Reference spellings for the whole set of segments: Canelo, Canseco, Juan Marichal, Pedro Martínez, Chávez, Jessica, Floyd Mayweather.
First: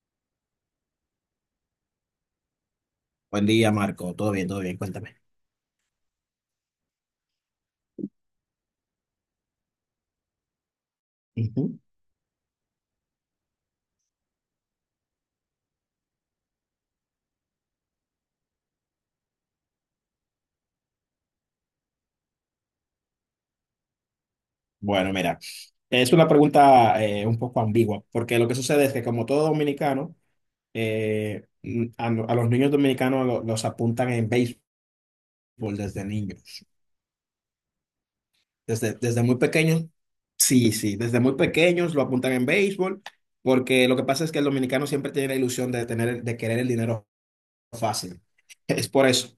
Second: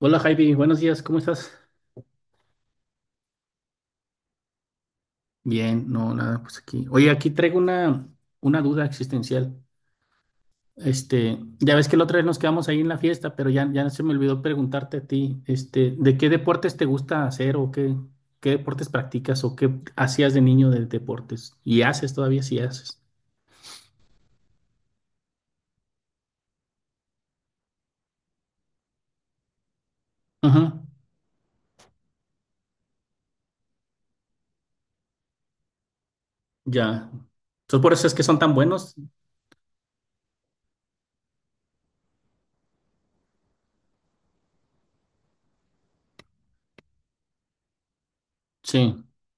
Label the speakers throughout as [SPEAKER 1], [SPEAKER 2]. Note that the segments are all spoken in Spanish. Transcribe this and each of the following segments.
[SPEAKER 1] Hola Javi, buenos días, ¿cómo estás?
[SPEAKER 2] Buen día, Marco. Todo bien, todo bien. Cuéntame.
[SPEAKER 1] Bien, no, nada, pues aquí. Oye, aquí traigo una duda existencial. Este, ya
[SPEAKER 2] Ujú.
[SPEAKER 1] ves que la otra vez nos quedamos ahí en la fiesta, pero ya, ya se me olvidó preguntarte a ti, este, ¿de qué deportes te gusta hacer o qué deportes practicas o qué hacías de niño de deportes? Y haces todavía si haces.
[SPEAKER 2] Bueno, mira, es una pregunta un poco ambigua, porque lo que sucede es que como todo dominicano,
[SPEAKER 1] Ajá,
[SPEAKER 2] eh, no, a los niños dominicanos los apuntan en béisbol desde niños.
[SPEAKER 1] ya. Entonces por eso es que son tan
[SPEAKER 2] Desde,
[SPEAKER 1] buenos.
[SPEAKER 2] desde muy pequeños, sí, sí, desde muy pequeños lo apuntan en béisbol, porque lo que pasa es que el dominicano siempre tiene la ilusión de tener, de querer el dinero fácil. Es
[SPEAKER 1] Sí,
[SPEAKER 2] por eso.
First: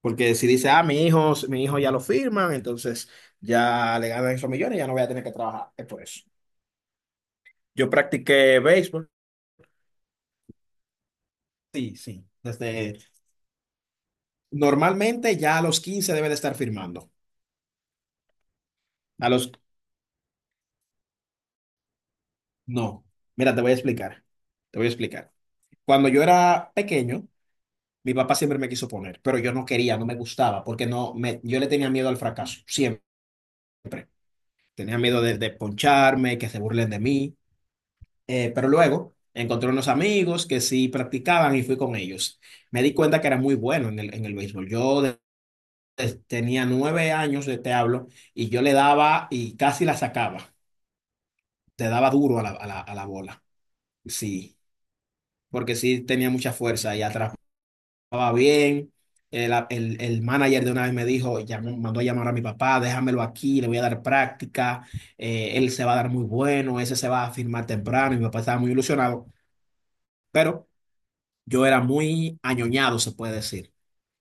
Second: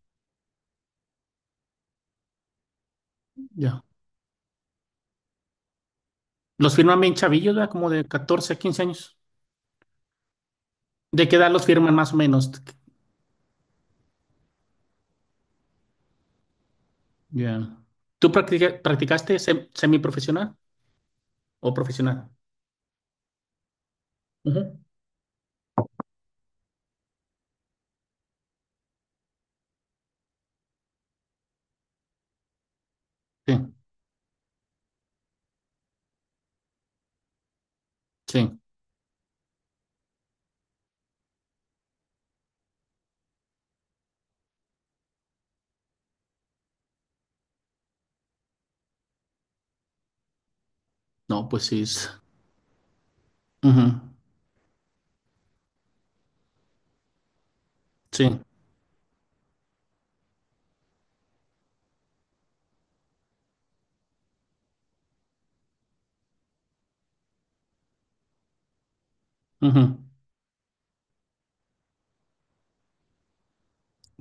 [SPEAKER 2] Porque si dice, ah, mi hijo ya lo firman, entonces
[SPEAKER 1] ya.
[SPEAKER 2] ya le ganan esos millones, ya no voy a tener que trabajar. Es por eso.
[SPEAKER 1] Los firman bien chavillos, ¿verdad? Como
[SPEAKER 2] Yo
[SPEAKER 1] de 14 a
[SPEAKER 2] practiqué
[SPEAKER 1] 15
[SPEAKER 2] béisbol.
[SPEAKER 1] años. ¿De qué edad los firman
[SPEAKER 2] Sí,
[SPEAKER 1] más o
[SPEAKER 2] sí.
[SPEAKER 1] menos?
[SPEAKER 2] Normalmente ya a los 15 debe de estar firmando.
[SPEAKER 1] Ya. ¿Tú
[SPEAKER 2] A
[SPEAKER 1] practicaste
[SPEAKER 2] los,
[SPEAKER 1] semiprofesional o profesional?
[SPEAKER 2] no. Mira, te voy a explicar.
[SPEAKER 1] Ujú.
[SPEAKER 2] Te voy a explicar. Cuando yo era pequeño, mi papá siempre me quiso poner, pero yo no quería, no me gustaba, porque no me, yo le tenía miedo al fracaso, siempre.
[SPEAKER 1] Sí,
[SPEAKER 2] Tenía miedo de poncharme, que se burlen de mí.
[SPEAKER 1] sí.
[SPEAKER 2] Pero luego encontré unos amigos que sí practicaban y fui con ellos. Me di cuenta que era muy bueno en el béisbol. Yo tenía 9 años, de te hablo, y yo le daba y casi la sacaba.
[SPEAKER 1] No, pues sí.
[SPEAKER 2] Te daba duro a la bola.
[SPEAKER 1] Ujú,
[SPEAKER 2] Sí, porque sí tenía mucha fuerza y atrapaba
[SPEAKER 1] sí.
[SPEAKER 2] bien. El manager de una vez me dijo, llamó, mandó a llamar a mi papá, déjamelo aquí, le voy a dar práctica, él se va a dar muy bueno, ese se va a firmar temprano, y mi papá estaba muy ilusionado,
[SPEAKER 1] Ujú.
[SPEAKER 2] pero yo era muy añoñado, se puede decir,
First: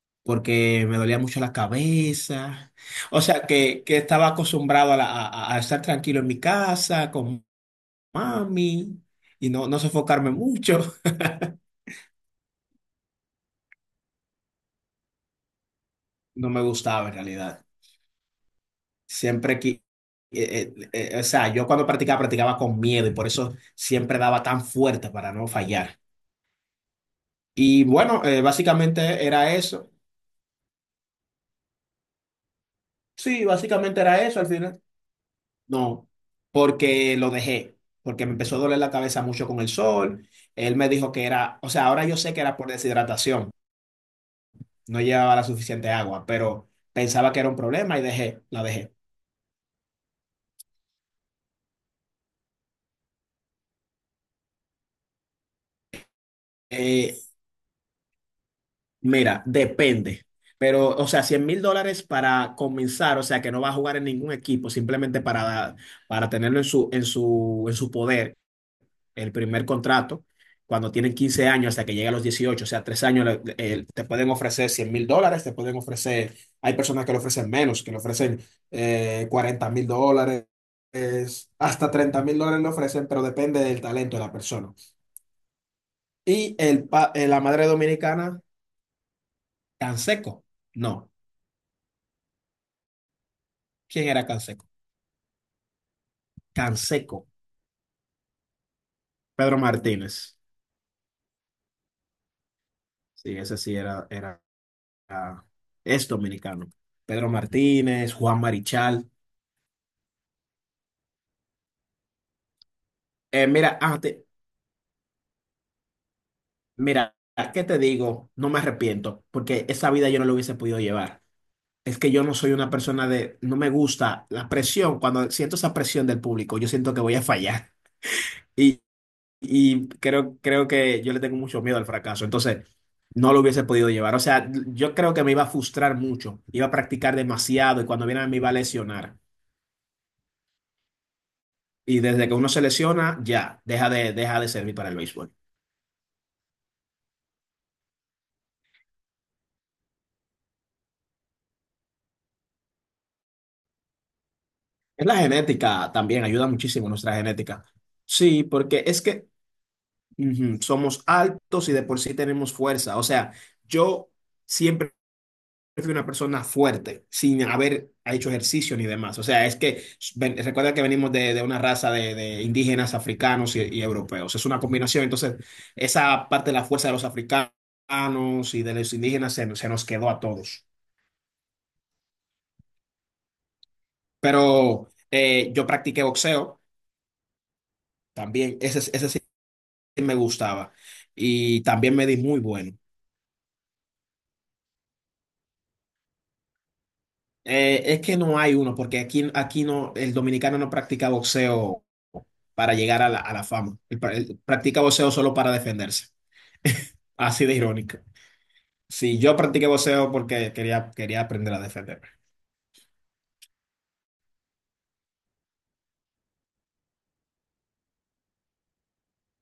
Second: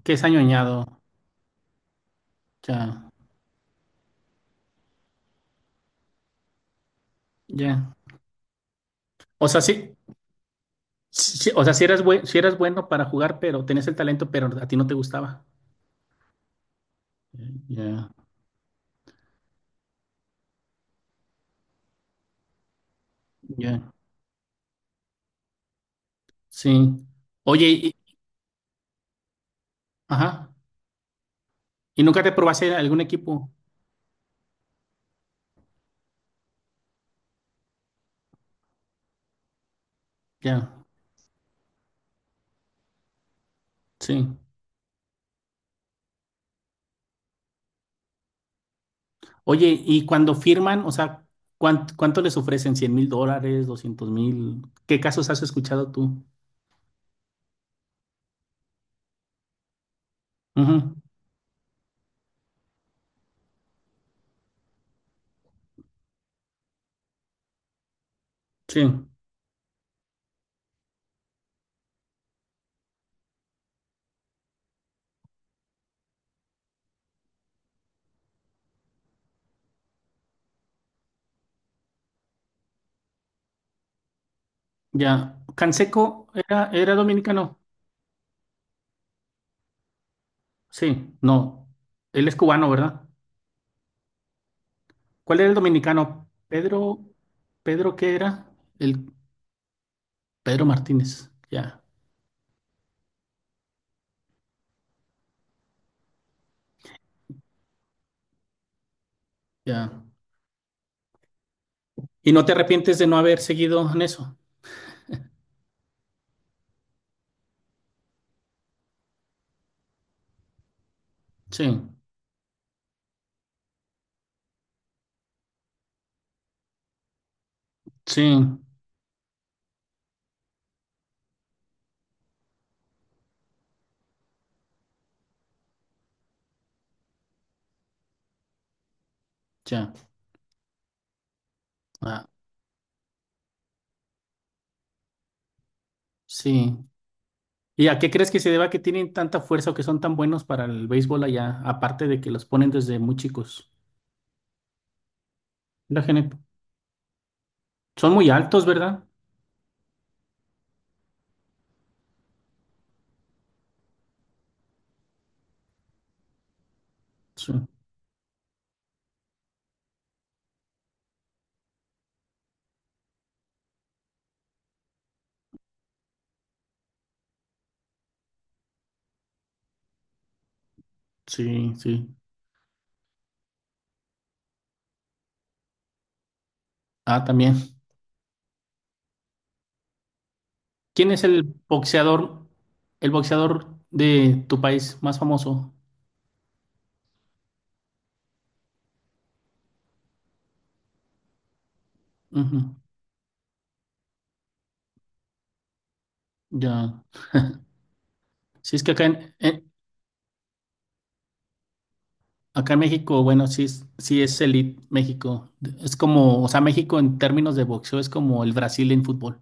[SPEAKER 1] ¿Qué es
[SPEAKER 2] porque me
[SPEAKER 1] añoñado?
[SPEAKER 2] dolía mucho la cabeza.
[SPEAKER 1] Ya,
[SPEAKER 2] O sea, que estaba acostumbrado a estar tranquilo en mi casa, con
[SPEAKER 1] ya.
[SPEAKER 2] mami,
[SPEAKER 1] O
[SPEAKER 2] y
[SPEAKER 1] sea,
[SPEAKER 2] no, no
[SPEAKER 1] sí,
[SPEAKER 2] sofocarme mucho.
[SPEAKER 1] sí, o sea, si eras bueno para jugar, pero tenías el talento, pero a ti no te gustaba.
[SPEAKER 2] No me gustaba en realidad.
[SPEAKER 1] Ya,
[SPEAKER 2] Siempre que... eh, o sea, yo cuando practicaba, practicaba con miedo y por eso
[SPEAKER 1] ya.
[SPEAKER 2] siempre daba tan fuerte para no fallar.
[SPEAKER 1] Sí. Oye,
[SPEAKER 2] Y bueno, básicamente era eso.
[SPEAKER 1] ajá. ¿Y nunca te probaste en algún
[SPEAKER 2] Sí,
[SPEAKER 1] equipo?
[SPEAKER 2] básicamente era eso al final. No, porque lo dejé, porque me empezó a doler la cabeza mucho con el sol. Él
[SPEAKER 1] Ya,
[SPEAKER 2] me dijo que era, o sea, ahora yo sé que era por deshidratación,
[SPEAKER 1] sí.
[SPEAKER 2] no llevaba la suficiente agua, pero pensaba que era un problema y dejé, la dejé.
[SPEAKER 1] Oye, y cuando firman, o sea, ¿cuánto les ofrecen? ¿$100,000? ¿200,000? ¿Qué casos has escuchado tú?
[SPEAKER 2] Eh, Mira, depende,
[SPEAKER 1] Ujú,
[SPEAKER 2] pero, o sea, $100,000 para comenzar, o sea, que no va a jugar en ningún equipo, simplemente para tenerlo en su poder
[SPEAKER 1] sí,
[SPEAKER 2] el primer contrato, cuando tienen 15 años hasta que llega a los 18, o sea, 3 años, te pueden ofrecer $100,000, te pueden ofrecer, hay personas que le ofrecen menos, que le ofrecen 40 mil dólares, hasta $30,000 le ofrecen, pero depende del talento de la persona.
[SPEAKER 1] ya. Canseco
[SPEAKER 2] Y
[SPEAKER 1] era, era
[SPEAKER 2] la
[SPEAKER 1] dominicano.
[SPEAKER 2] madre dominicana, Canseco. No,
[SPEAKER 1] Sí, no. Él es cubano, ¿verdad?
[SPEAKER 2] ¿quién era Canseco?
[SPEAKER 1] ¿Cuál era el dominicano? Pedro,
[SPEAKER 2] Canseco,
[SPEAKER 1] Pedro, ¿qué era? El
[SPEAKER 2] Pedro Martínez,
[SPEAKER 1] Pedro Martínez. Ya,
[SPEAKER 2] sí, ese sí era- es dominicano. Pedro Martínez, Juan Marichal.
[SPEAKER 1] ya. ¿Y no te arrepientes de no haber
[SPEAKER 2] Mira,
[SPEAKER 1] seguido en eso?
[SPEAKER 2] mira, ¿qué te digo? No me arrepiento, porque esa vida yo no la hubiese podido llevar.
[SPEAKER 1] Sí,
[SPEAKER 2] Es que yo no soy una persona de, no me gusta la presión. Cuando siento esa presión del público, yo siento que voy a fallar.
[SPEAKER 1] sí,
[SPEAKER 2] Y, y creo que yo le tengo mucho miedo al fracaso. Entonces, no lo hubiese podido llevar. O sea, yo creo que me iba a frustrar mucho. Iba a practicar demasiado y cuando viera me iba a lesionar.
[SPEAKER 1] ya.
[SPEAKER 2] Y
[SPEAKER 1] Ah,
[SPEAKER 2] desde que uno se lesiona, ya, deja de servir para el béisbol.
[SPEAKER 1] sí. ¿Y a qué crees que se deba que tienen tanta fuerza o que son tan buenos para el béisbol allá? Aparte de que los ponen desde muy chicos.
[SPEAKER 2] Es la genética
[SPEAKER 1] La
[SPEAKER 2] también,
[SPEAKER 1] gente.
[SPEAKER 2] ayuda muchísimo nuestra genética.
[SPEAKER 1] Son muy
[SPEAKER 2] Sí,
[SPEAKER 1] altos,
[SPEAKER 2] porque es
[SPEAKER 1] ¿verdad?
[SPEAKER 2] que, ujú, somos altos y de por sí tenemos fuerza. O sea, yo siempre fui una persona fuerte, sin
[SPEAKER 1] Sí,
[SPEAKER 2] haber hecho ejercicio ni demás. O sea, es que recuerda que venimos de una raza de indígenas africanos y europeos. Es una combinación. Entonces, esa parte de la fuerza de los africanos y de los indígenas se nos quedó a todos.
[SPEAKER 1] sí, sí.
[SPEAKER 2] Pero yo practiqué boxeo
[SPEAKER 1] Ah, también.
[SPEAKER 2] también. Ese sí me gustaba.
[SPEAKER 1] ¿Quién es
[SPEAKER 2] Y también me di muy
[SPEAKER 1] boxeador,
[SPEAKER 2] bueno.
[SPEAKER 1] el boxeador de tu país más famoso?
[SPEAKER 2] Es que no hay uno, porque aquí no, el dominicano no practica boxeo
[SPEAKER 1] Ujú,
[SPEAKER 2] para llegar a la fama. Él practica boxeo solo para defenderse.
[SPEAKER 1] ya.
[SPEAKER 2] Así de irónico.
[SPEAKER 1] Si es que acá
[SPEAKER 2] Sí, yo practiqué boxeo porque quería aprender a defenderme.
[SPEAKER 1] acá en México, bueno, sí, sí es elite México. Es como, o sea, México en términos de boxeo es como el Brasil en fútbol.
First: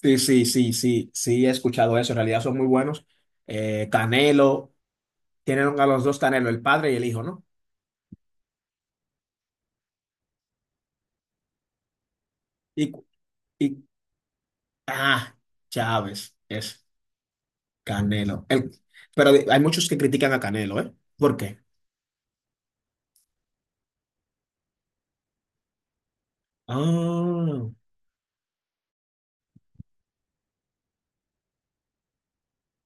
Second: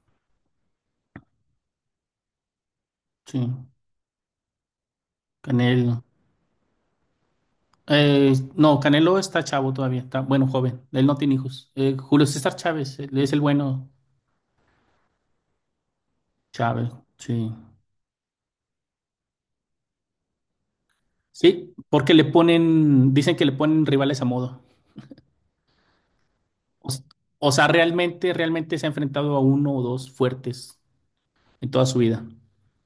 [SPEAKER 2] Sí, sí, sí, sí, sí, he escuchado eso. En realidad son muy buenos.
[SPEAKER 1] Sí.
[SPEAKER 2] Canelo, tienen a los
[SPEAKER 1] Canelo.
[SPEAKER 2] dos Canelo, el padre y el hijo, ¿no?
[SPEAKER 1] No, Canelo está chavo todavía, está bueno, joven. Él no tiene hijos. Julio César
[SPEAKER 2] Y,
[SPEAKER 1] Chávez, él es el
[SPEAKER 2] y
[SPEAKER 1] bueno.
[SPEAKER 2] ah, Chávez es
[SPEAKER 1] Chávez, sí.
[SPEAKER 2] Canelo. Pero hay muchos que critican a Canelo, ¿eh? ¿Por qué?
[SPEAKER 1] Sí, porque le ponen, dicen que le ponen rivales a modo. O, s- o sea,
[SPEAKER 2] Ah.
[SPEAKER 1] realmente, realmente se ha enfrentado a uno o dos fuertes en toda su vida.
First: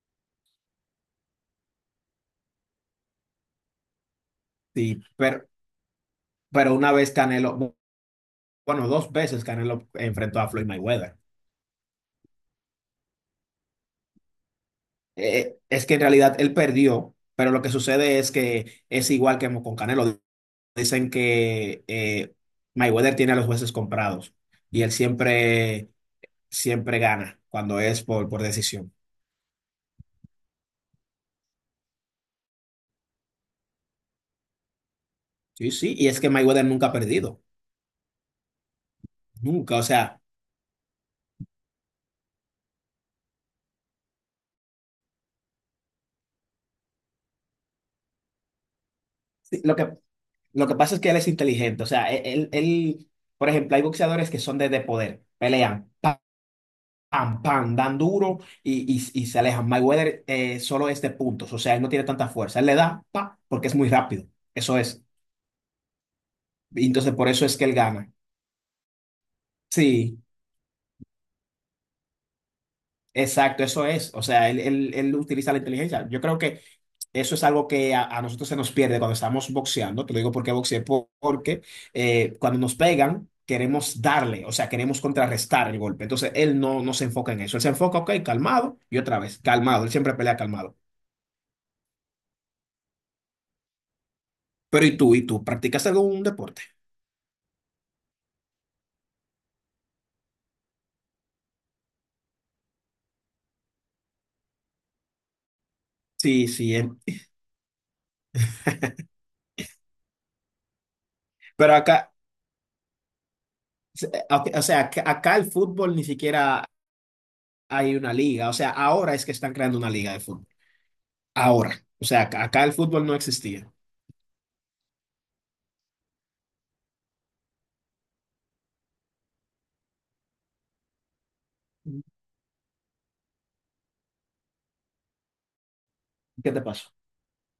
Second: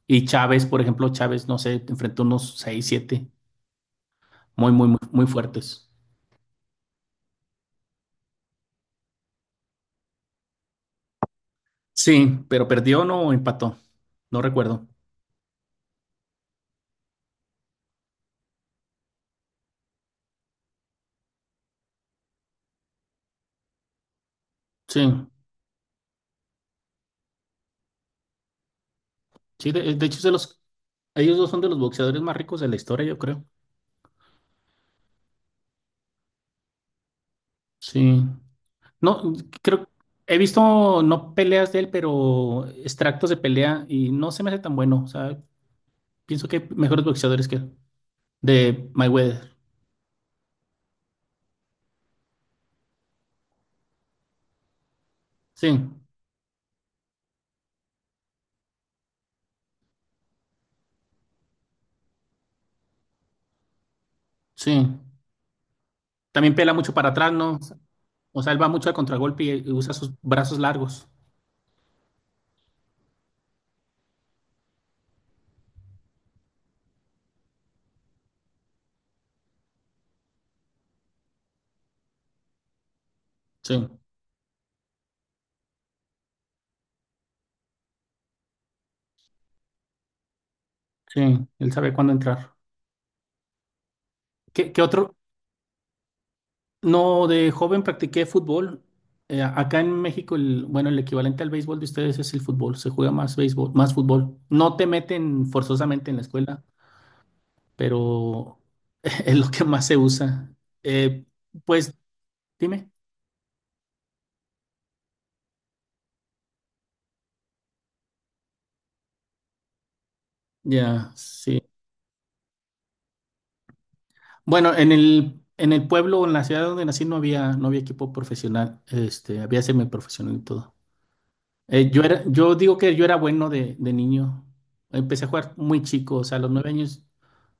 [SPEAKER 1] Y Chávez, por ejemplo, Chávez, no sé, enfrentó unos seis, siete, muy, muy, muy,
[SPEAKER 2] Sí,
[SPEAKER 1] muy
[SPEAKER 2] pero,
[SPEAKER 1] fuertes.
[SPEAKER 2] pero una vez Canelo, bueno, dos veces Canelo enfrentó a Floyd Mayweather.
[SPEAKER 1] Sí, pero perdió o no empató, no recuerdo.
[SPEAKER 2] Es que en realidad él perdió, pero lo que sucede es que es igual que con Canelo. Dicen que Mayweather tiene a los jueces comprados y él
[SPEAKER 1] Sí,
[SPEAKER 2] siempre gana cuando es por decisión.
[SPEAKER 1] sí, de hecho, es de los, ellos dos son de los boxeadores más ricos de la historia, yo creo.
[SPEAKER 2] Sí, sí, y es que Mayweather nunca ha perdido,
[SPEAKER 1] Sí. No,
[SPEAKER 2] nunca. O
[SPEAKER 1] creo,
[SPEAKER 2] sea,
[SPEAKER 1] he visto no peleas de él, pero extractos de pelea y no se me hace tan bueno. O sea, pienso que hay mejores boxeadores que él. De Mayweather.
[SPEAKER 2] sí, lo que pasa es que él es inteligente. O sea, él, por ejemplo, hay boxeadores que son de poder,
[SPEAKER 1] Sí,
[SPEAKER 2] pelean. Pam, pam, dan duro y se alejan. Mayweather solo es de puntos, o sea, él no tiene tanta fuerza. Él le da, pa, porque es muy rápido.
[SPEAKER 1] sí.
[SPEAKER 2] Eso es.
[SPEAKER 1] También pela
[SPEAKER 2] Y
[SPEAKER 1] mucho para
[SPEAKER 2] entonces, por
[SPEAKER 1] atrás,
[SPEAKER 2] eso es
[SPEAKER 1] ¿no?
[SPEAKER 2] que él gana.
[SPEAKER 1] O sea, él va mucho al contragolpe y usa sus
[SPEAKER 2] Sí,
[SPEAKER 1] brazos largos.
[SPEAKER 2] exacto, eso es. O sea, él utiliza la inteligencia. Yo creo que eso es algo que a nosotros se nos pierde cuando estamos boxeando. Te lo digo porque boxeé, porque cuando nos pegan,
[SPEAKER 1] Sí,
[SPEAKER 2] queremos darle, o sea, queremos contrarrestar el golpe. Entonces, él no, no se enfoca en eso. Él se enfoca, ok, calmado, y otra vez, calmado. Él siempre pelea calmado.
[SPEAKER 1] sí. Él sabe cuándo entrar. ¿Qué, qué
[SPEAKER 2] Pero ¿y tú?
[SPEAKER 1] otro,
[SPEAKER 2] ¿Y tú? ¿Practicas algún deporte?
[SPEAKER 1] No, de joven practiqué fútbol. Acá en México, bueno, el equivalente al béisbol de ustedes es el fútbol. Se juega más béisbol, más fútbol. No te meten forzosamente en la
[SPEAKER 2] Sí,
[SPEAKER 1] escuela,
[SPEAKER 2] sí.
[SPEAKER 1] pero es lo que más se usa. Eh,
[SPEAKER 2] Pero
[SPEAKER 1] pues,
[SPEAKER 2] acá,
[SPEAKER 1] dime.
[SPEAKER 2] o sea, acá el fútbol ni siquiera hay una liga. O sea, ahora es que están creando una liga de fútbol.
[SPEAKER 1] Ya, sí.
[SPEAKER 2] Ahora. O sea, acá el fútbol no existía.
[SPEAKER 1] Bueno, en el pueblo, en la ciudad donde nací, no había equipo profesional. Este, había semiprofesional y todo. Yo digo que yo era bueno de niño. Empecé a jugar muy chico, o sea, a los
[SPEAKER 2] ¿Qué te
[SPEAKER 1] nueve
[SPEAKER 2] pasó?
[SPEAKER 1] años,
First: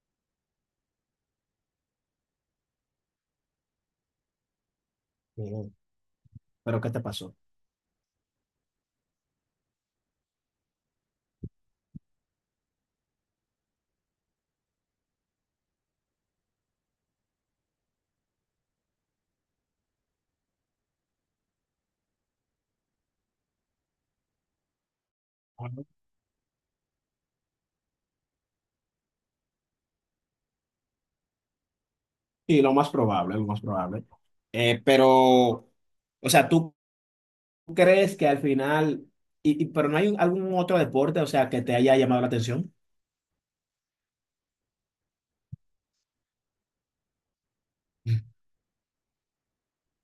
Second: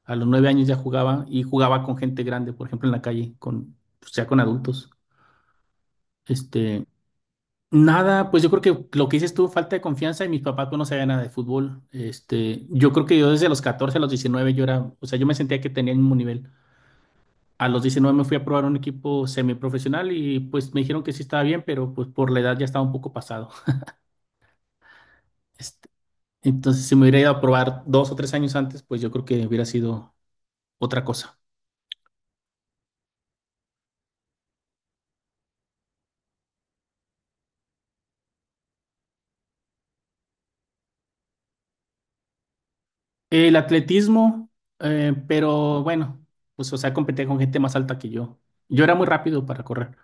[SPEAKER 1] ya jugaba y jugaba con gente grande, por ejemplo, en la calle, o sea, con adultos.
[SPEAKER 2] Mm. ¿Pero
[SPEAKER 1] Este,
[SPEAKER 2] qué te pasó?
[SPEAKER 1] nada, pues yo creo que lo que hice estuvo falta de confianza y mis papás pues, no sabían nada de fútbol. Este, yo creo que yo desde los 14 a los 19 yo era, o sea, yo me sentía que tenía el mismo nivel. A los 19 me fui a probar un equipo semiprofesional y pues me dijeron que sí estaba bien, pero pues por la edad ya estaba un poco pasado. Entonces, si me hubiera ido a probar 2 o 3 años antes, pues yo creo que hubiera sido otra cosa.
[SPEAKER 2] Y lo más probable, lo más probable. Pero, o sea, ¿tú crees que al final, pero no hay algún otro deporte, o sea, que te haya llamado la atención?
[SPEAKER 1] El atletismo, pero bueno, pues o sea, competía con gente más alta que yo. Yo era muy rápido para correr,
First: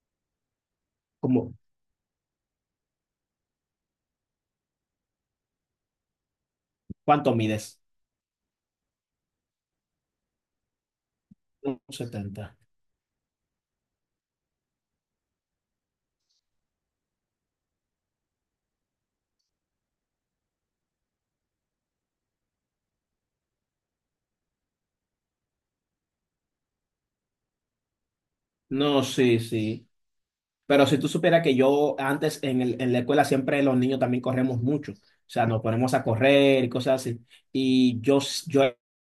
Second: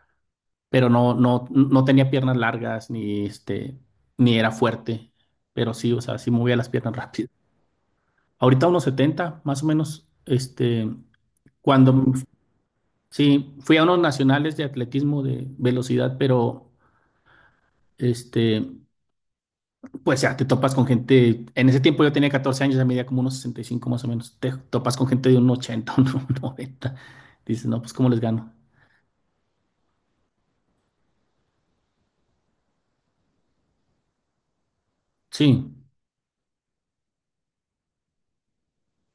[SPEAKER 1] pero no, no,
[SPEAKER 2] Como,
[SPEAKER 1] no tenía piernas largas, ni este, ni era fuerte, pero sí, o sea, sí movía las piernas rápido.
[SPEAKER 2] ¿cuánto mides?
[SPEAKER 1] Ahorita unos 70 más o menos, este,
[SPEAKER 2] uno
[SPEAKER 1] cuando, m-
[SPEAKER 2] setenta
[SPEAKER 1] sí, fui a unos nacionales de atletismo de velocidad, pero este... Pues ya, te topas con gente, en ese tiempo yo tenía 14 años, ya medía como unos 65 más o menos, te topas con gente de un 80, un 90, dices, no, pues ¿cómo les gano?
[SPEAKER 2] No, sí, sí. Pero si tú supieras que yo antes en la escuela siempre los niños también corremos mucho, o sea,
[SPEAKER 1] Sí,
[SPEAKER 2] nos ponemos a correr y cosas así. Y yo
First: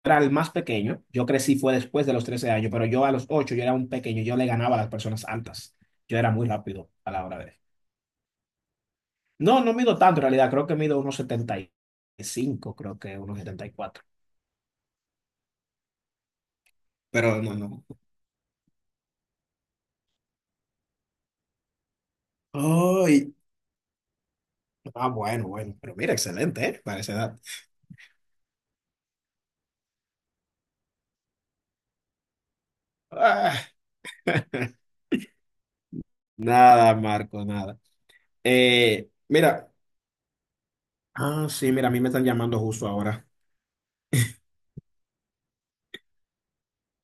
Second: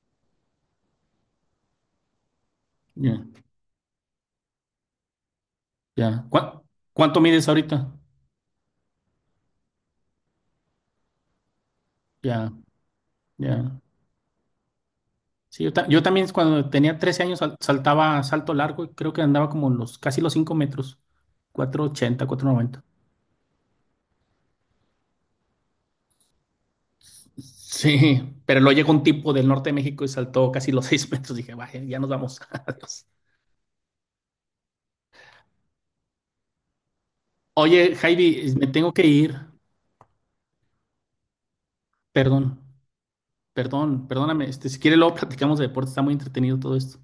[SPEAKER 2] era el más pequeño, yo crecí fue después de los 13 años, pero yo a
[SPEAKER 1] ya,
[SPEAKER 2] los 8 yo era un pequeño, yo le ganaba a las personas altas, yo
[SPEAKER 1] ya.
[SPEAKER 2] era muy rápido a
[SPEAKER 1] ¿Cuánto
[SPEAKER 2] la hora
[SPEAKER 1] mides
[SPEAKER 2] de...
[SPEAKER 1] ahorita?
[SPEAKER 2] No, no mido tanto en realidad, creo que mido unos setenta y
[SPEAKER 1] Ya,
[SPEAKER 2] cinco creo que unos setenta y
[SPEAKER 1] ya.
[SPEAKER 2] cuatro
[SPEAKER 1] Sí, yo también cuando tenía 13 años
[SPEAKER 2] pero no, no.
[SPEAKER 1] saltaba salto largo y creo que andaba como los, casi los 5 metros, 480, 490.
[SPEAKER 2] Ay, ah, bueno, bueno, pero mira, excelente, ¿eh? Para esa edad.
[SPEAKER 1] Sí, pero luego llegó un tipo del norte de México y saltó casi los 6 metros, dije, vaya, ya nos vamos, adiós.
[SPEAKER 2] Ah, nada, Marco, nada.
[SPEAKER 1] Oye, Javi, me tengo que ir.
[SPEAKER 2] Mira, sí, mira, a mí me están llamando
[SPEAKER 1] Perdón,
[SPEAKER 2] justo ahora.
[SPEAKER 1] perdón, perdóname. Este, si quiere, luego platicamos de deporte. Está muy entretenido todo esto.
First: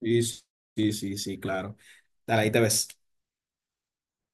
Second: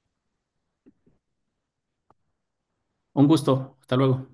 [SPEAKER 2] Sí, sí, sí, sí, claro. Dale, ahí te ves.
[SPEAKER 1] Un gusto. Hasta luego.